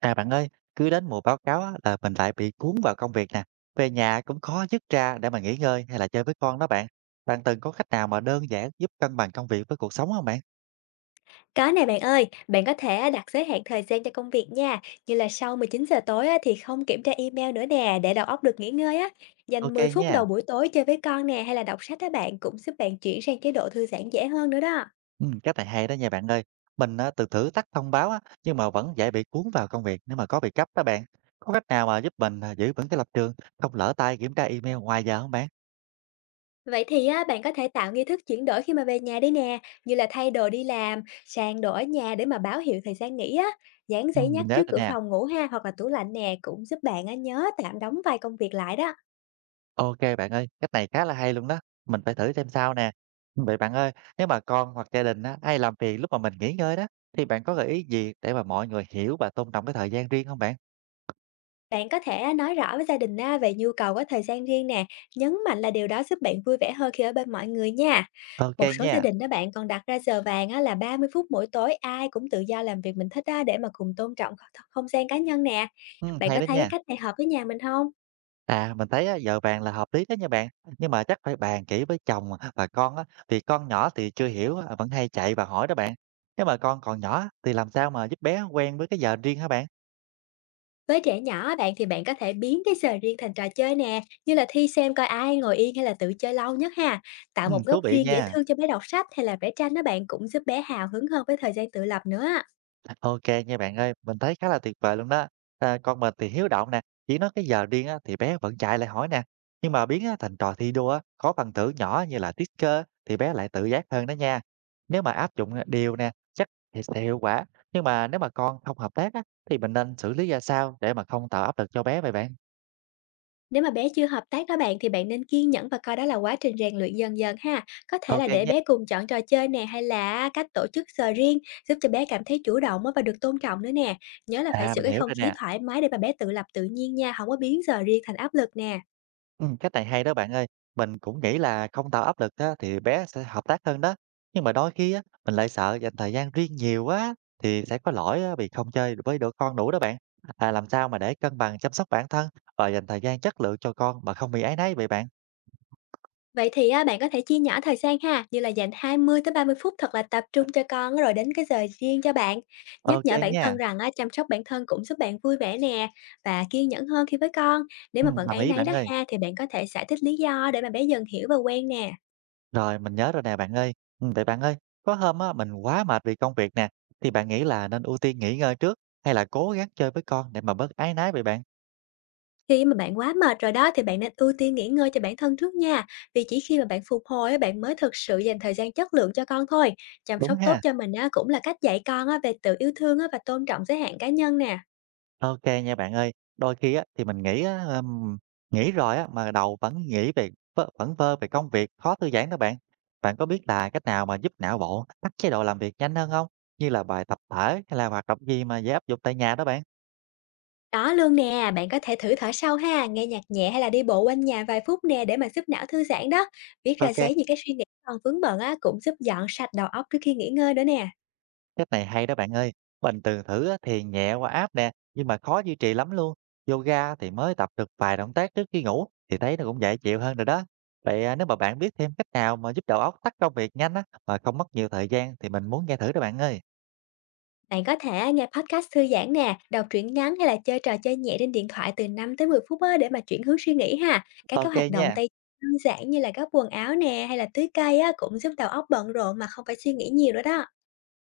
À bạn ơi, cứ đến mùa báo cáo á, là mình lại bị cuốn vào công việc nè. Về nhà cũng khó dứt ra để mà nghỉ ngơi hay là chơi với con đó bạn. Bạn từng có cách nào mà đơn giản giúp cân bằng công việc với cuộc sống không bạn? Có nè bạn ơi, bạn có thể á, đặt giới hạn thời gian cho công việc nha, như là sau 19 giờ tối á, thì không kiểm tra email nữa nè, để đầu óc được nghỉ ngơi á. Dành Ok 10 phút nha. đầu buổi tối chơi với con nè hay là đọc sách á bạn cũng giúp bạn chuyển sang chế độ thư giãn dễ hơn nữa đó. Ừ, cách này hay đó nha bạn ơi. Mình á, từng thử tắt thông báo á, nhưng mà vẫn dễ bị cuốn vào công việc nếu mà có việc gấp đó bạn. Có cách nào mà giúp mình à, giữ vững cái lập trường, không lỡ tay kiểm tra email ngoài giờ không bạn? Vậy thì á, bạn có thể tạo nghi thức chuyển đổi khi mà về nhà đi nè, như là thay đồ đi làm, sang đồ ở nhà để mà báo hiệu thời gian nghỉ á. Dán Ừ, giấy nhắc mình nhớ trước rồi cửa nè. phòng ngủ ha hoặc là tủ lạnh nè cũng giúp bạn á, nhớ tạm đóng vài công việc lại đó. OK bạn ơi, cách này khá là hay luôn đó, mình phải thử xem sao nè. Vậy bạn ơi, nếu mà con hoặc gia đình á, ai làm phiền lúc mà mình nghỉ ngơi đó, thì bạn có gợi ý gì để mà mọi người hiểu và tôn trọng cái thời gian riêng không bạn? Bạn có thể à, nói rõ với gia đình á, về nhu cầu có thời gian riêng nè, nhấn mạnh là điều đó giúp bạn vui vẻ hơn khi ở bên mọi người nha. Một OK số gia nha, đình đó bạn còn đặt ra giờ vàng á, là 30 phút mỗi tối ai cũng tự do làm việc mình thích á, để mà cùng tôn trọng không gian cá nhân nè. Bạn hay có đó thấy cái nha. cách này hợp với nhà mình không? À, mình thấy á, giờ vàng là hợp lý đó nha bạn, nhưng mà chắc phải bàn kỹ với chồng và con á, vì con nhỏ thì chưa hiểu á, vẫn hay chạy và hỏi đó bạn. Nếu mà con còn nhỏ á, thì làm sao mà giúp bé quen với cái giờ riêng hả bạn? Với trẻ nhỏ á, bạn có thể biến cái giờ riêng thành trò chơi nè, như là thi xem coi ai ngồi yên hay là tự chơi lâu nhất ha. Tạo một góc Thú vị riêng dễ nha. thương cho bé đọc sách hay là vẽ tranh đó bạn cũng giúp bé hào hứng hơn với thời gian tự lập nữa. OK nha bạn ơi, mình thấy khá là tuyệt vời luôn đó. À, con mình thì hiếu động nè, chỉ nói cái giờ riêng á, thì bé vẫn chạy lại hỏi nè. Nhưng mà biến á, thành trò thi đua á, có phần thưởng nhỏ như là sticker thì bé lại tự giác hơn đó nha. Nếu mà áp dụng điều nè, chắc thì sẽ hiệu quả. Nhưng mà nếu mà con không hợp tác á, thì mình nên xử lý ra sao để mà không tạo áp lực cho bé vậy bạn? Nếu mà bé chưa hợp tác đó bạn thì bạn nên kiên nhẫn và coi đó là quá trình rèn luyện dần dần ha. Có thể OK là để nha. bé cùng chọn trò chơi nè hay là cách tổ chức giờ riêng giúp cho bé cảm thấy chủ động á và được tôn trọng nữa nè. Nhớ là phải À, giữ mình cái hiểu không rồi khí nè. thoải mái để mà bé tự lập tự nhiên nha, không có biến giờ riêng thành áp lực nè. Cách này hay đó bạn ơi. Mình cũng nghĩ là không tạo áp lực á, thì bé sẽ hợp tác hơn đó. Nhưng mà đôi khi á, mình lại sợ dành thời gian riêng nhiều quá thì sẽ có lỗi á, vì không chơi với đứa con đủ đó bạn. À, làm sao mà để cân bằng chăm sóc bản thân và dành thời gian chất lượng cho con mà không bị áy náy vậy bạn? Vậy thì á, bạn có thể chia nhỏ thời gian ha, như là dành 20 tới 30 phút thật là tập trung cho con rồi đến cái giờ riêng cho bạn. Nhắc Ok nhở bản thân nha. rằng á, chăm sóc bản thân cũng giúp bạn vui vẻ nè và kiên nhẫn hơn khi với con. Nếu mà vẫn Đồng áy ý náy bạn đó ơi. ha thì bạn có thể giải thích lý do để mà bé dần hiểu và quen nè. Rồi mình nhớ rồi nè bạn ơi. Ừ, vậy bạn ơi, có hôm á, mình quá mệt vì công việc nè, thì bạn nghĩ là nên ưu tiên nghỉ ngơi trước hay là cố gắng chơi với con để mà bớt áy náy vậy bạn? Khi mà bạn quá mệt rồi đó thì bạn nên ưu tiên nghỉ ngơi cho bản thân trước nha. Vì chỉ khi mà bạn phục hồi á, bạn mới thực sự dành thời gian chất lượng cho con thôi. Chăm Đúng sóc tốt ha. cho mình á, cũng là cách dạy con á, về tự yêu thương á, và tôn trọng giới hạn cá nhân nè. OK nha bạn ơi. Đôi khi á, thì mình nghĩ á, nghỉ rồi á, mà đầu vẫn nghĩ về vơ vẩn về công việc, khó thư giãn đó bạn. Bạn có biết là cách nào mà giúp não bộ tắt chế độ làm việc nhanh hơn không? Như là bài tập thể hay là hoạt động gì mà dễ áp dụng tại nhà đó bạn? Có luôn nè, bạn có thể thử thở sâu ha, nghe nhạc nhẹ hay là đi bộ quanh nhà vài phút nè để mà giúp não thư giãn đó. Viết ra OK. giấy những cái suy nghĩ còn vướng bận á cũng giúp dọn sạch đầu óc trước khi nghỉ ngơi nữa nè. Cách này hay đó bạn ơi, mình từng thử á thì nhẹ qua app nè, nhưng mà khó duy trì lắm luôn. Yoga thì mới tập được vài động tác trước khi ngủ thì thấy nó cũng dễ chịu hơn rồi đó. Vậy à, nếu mà bạn biết thêm cách nào mà giúp đầu óc tắt công việc nhanh á mà không mất nhiều thời gian thì mình muốn nghe thử đó bạn ơi. Bạn có thể nghe podcast thư giãn nè, đọc truyện ngắn hay là chơi trò chơi nhẹ trên điện thoại từ 5 tới 10 phút á để mà chuyển hướng suy nghĩ ha. Các cái Ok hoạt động nha. tay đơn giản như là gấp quần áo nè hay là tưới cây á cũng giúp đầu óc bận rộn mà không phải suy nghĩ nhiều nữa đó.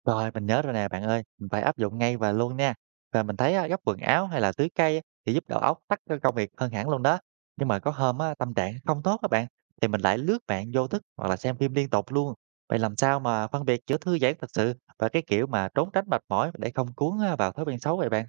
Rồi, mình nhớ rồi nè bạn ơi, mình phải áp dụng ngay và luôn nha. Và mình thấy á, gấp quần áo hay là tưới cây á, thì giúp đầu óc tắt cái công việc hơn hẳn luôn đó. Nhưng mà có hôm á, tâm trạng không tốt các bạn, thì mình lại lướt mạng vô thức hoặc là xem phim liên tục luôn. Vậy làm sao mà phân biệt giữa thư giãn thật sự và cái kiểu mà trốn tránh mệt mỏi để không cuốn á, vào thói quen xấu vậy bạn?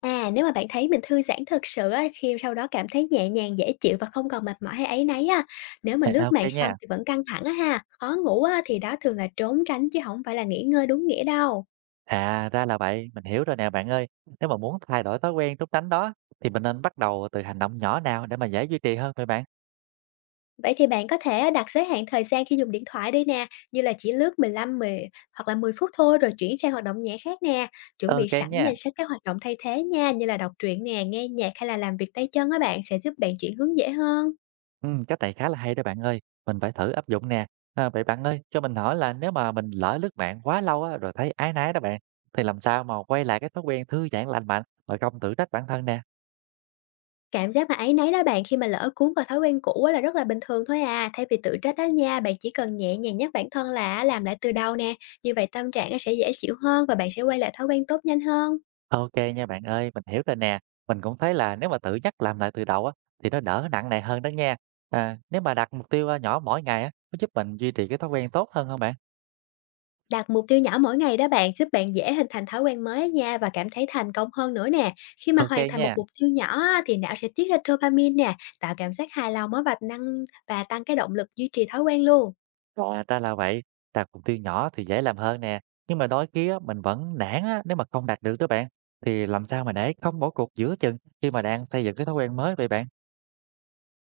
À, nếu mà bạn thấy mình thư giãn thực sự á, khi sau đó cảm thấy nhẹ nhàng, dễ chịu và không còn mệt mỏi hay áy náy á, nếu mà À, lướt ok mạng xong nha. thì vẫn căng thẳng á ha, khó ngủ á, thì đó thường là trốn tránh chứ không phải là nghỉ ngơi đúng nghĩa đâu. À ra là vậy, mình hiểu rồi nè bạn ơi. Nếu mà muốn thay đổi thói quen trốn tránh đó, thì mình nên bắt đầu từ hành động nhỏ nào để mà dễ duy trì hơn vậy bạn? Vậy thì bạn có thể đặt giới hạn thời gian khi dùng điện thoại đi nè, như là chỉ lướt 10 hoặc là 10 phút thôi rồi chuyển sang hoạt động nhẹ khác nè. Chuẩn bị Ok sẵn nha. danh sách các hoạt động thay thế nha, như là đọc truyện nè, nghe nhạc hay là làm việc tay chân á bạn, sẽ giúp bạn chuyển hướng dễ hơn. Cách này khá là hay đó bạn ơi, mình phải thử áp dụng nè. À, vậy bạn ơi, cho mình hỏi là nếu mà mình lỡ lướt mạng quá lâu á, rồi thấy áy náy đó bạn, thì làm sao mà quay lại cái thói quen thư giãn lành mạnh rồi không tự trách bản thân nè? Cảm giác mà áy náy đó bạn khi mà lỡ cuốn vào thói quen cũ á là rất là bình thường thôi à. Thay vì tự trách á nha, bạn chỉ cần nhẹ nhàng nhắc bản thân là á làm lại từ đầu nè, như vậy tâm trạng á sẽ dễ chịu hơn và bạn sẽ quay lại thói quen tốt nhanh hơn. Ok nha bạn ơi, mình hiểu rồi nè. Mình cũng thấy là nếu mà tự nhắc làm lại từ đầu á, thì nó đỡ nặng nề hơn đó nha. À, nếu mà đặt mục tiêu à, nhỏ mỗi ngày á, có giúp mình duy trì cái thói quen tốt hơn không bạn? Đặt mục tiêu nhỏ mỗi ngày đó bạn, giúp bạn dễ hình thành thói quen mới á nha và cảm thấy thành công hơn nữa nè. Khi mà Ok hoàn thành một nha. mục tiêu nhỏ á thì não sẽ tiết ra dopamine nè, tạo cảm giác hài lòng á và tăng cái động lực duy trì thói quen luôn. À, ra là vậy, đặt mục tiêu nhỏ thì dễ làm hơn nè, nhưng mà đôi khi á, mình vẫn nản á, nếu mà không đạt được đó bạn, thì làm sao mà để không bỏ cuộc giữa chừng khi mà đang xây dựng cái thói quen mới vậy bạn?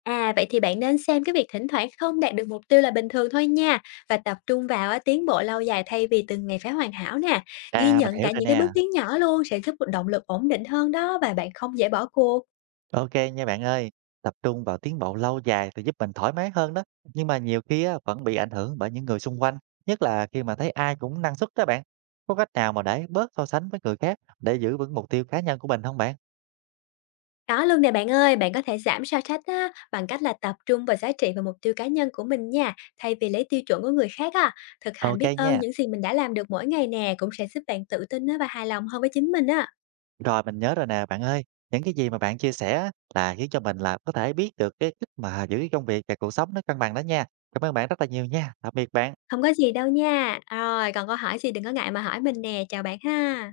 À, vậy thì bạn nên xem cái việc thỉnh thoảng không đạt được mục tiêu là bình thường thôi nha và tập trung vào á, tiến bộ lâu dài thay vì từng ngày phải hoàn hảo nè. Ghi À, mình nhận hiểu cả rồi những cái bước nè, tiến nhỏ luôn sẽ giúp động lực ổn định hơn đó và bạn không dễ bỏ cuộc. ok nha bạn ơi, tập trung vào tiến bộ lâu dài thì giúp mình thoải mái hơn đó, nhưng mà nhiều khi á, vẫn bị ảnh hưởng bởi những người xung quanh, nhất là khi mà thấy ai cũng năng suất đó bạn. Có cách nào mà để bớt so sánh với người khác để giữ vững mục tiêu cá nhân của mình không bạn? Đó luôn nè bạn ơi, bạn có thể giảm so sánh á, bằng cách là tập trung vào giá trị và mục tiêu cá nhân của mình nha, thay vì lấy tiêu chuẩn của người khác á. Thực hành Ok biết ơn nha. những gì mình đã làm được mỗi ngày nè cũng sẽ giúp bạn tự tin á, và hài lòng hơn với chính mình á. Rồi mình nhớ rồi nè bạn ơi, những cái gì mà bạn chia sẻ á, là khiến cho mình là có thể biết được cái cách mà giữ cái công việc và cuộc sống nó cân bằng đó nha. Cảm ơn bạn rất là nhiều nha. Tạm biệt bạn. Không có gì đâu nha. Rồi, còn câu hỏi gì đừng có ngại mà hỏi mình nè. Chào bạn ha.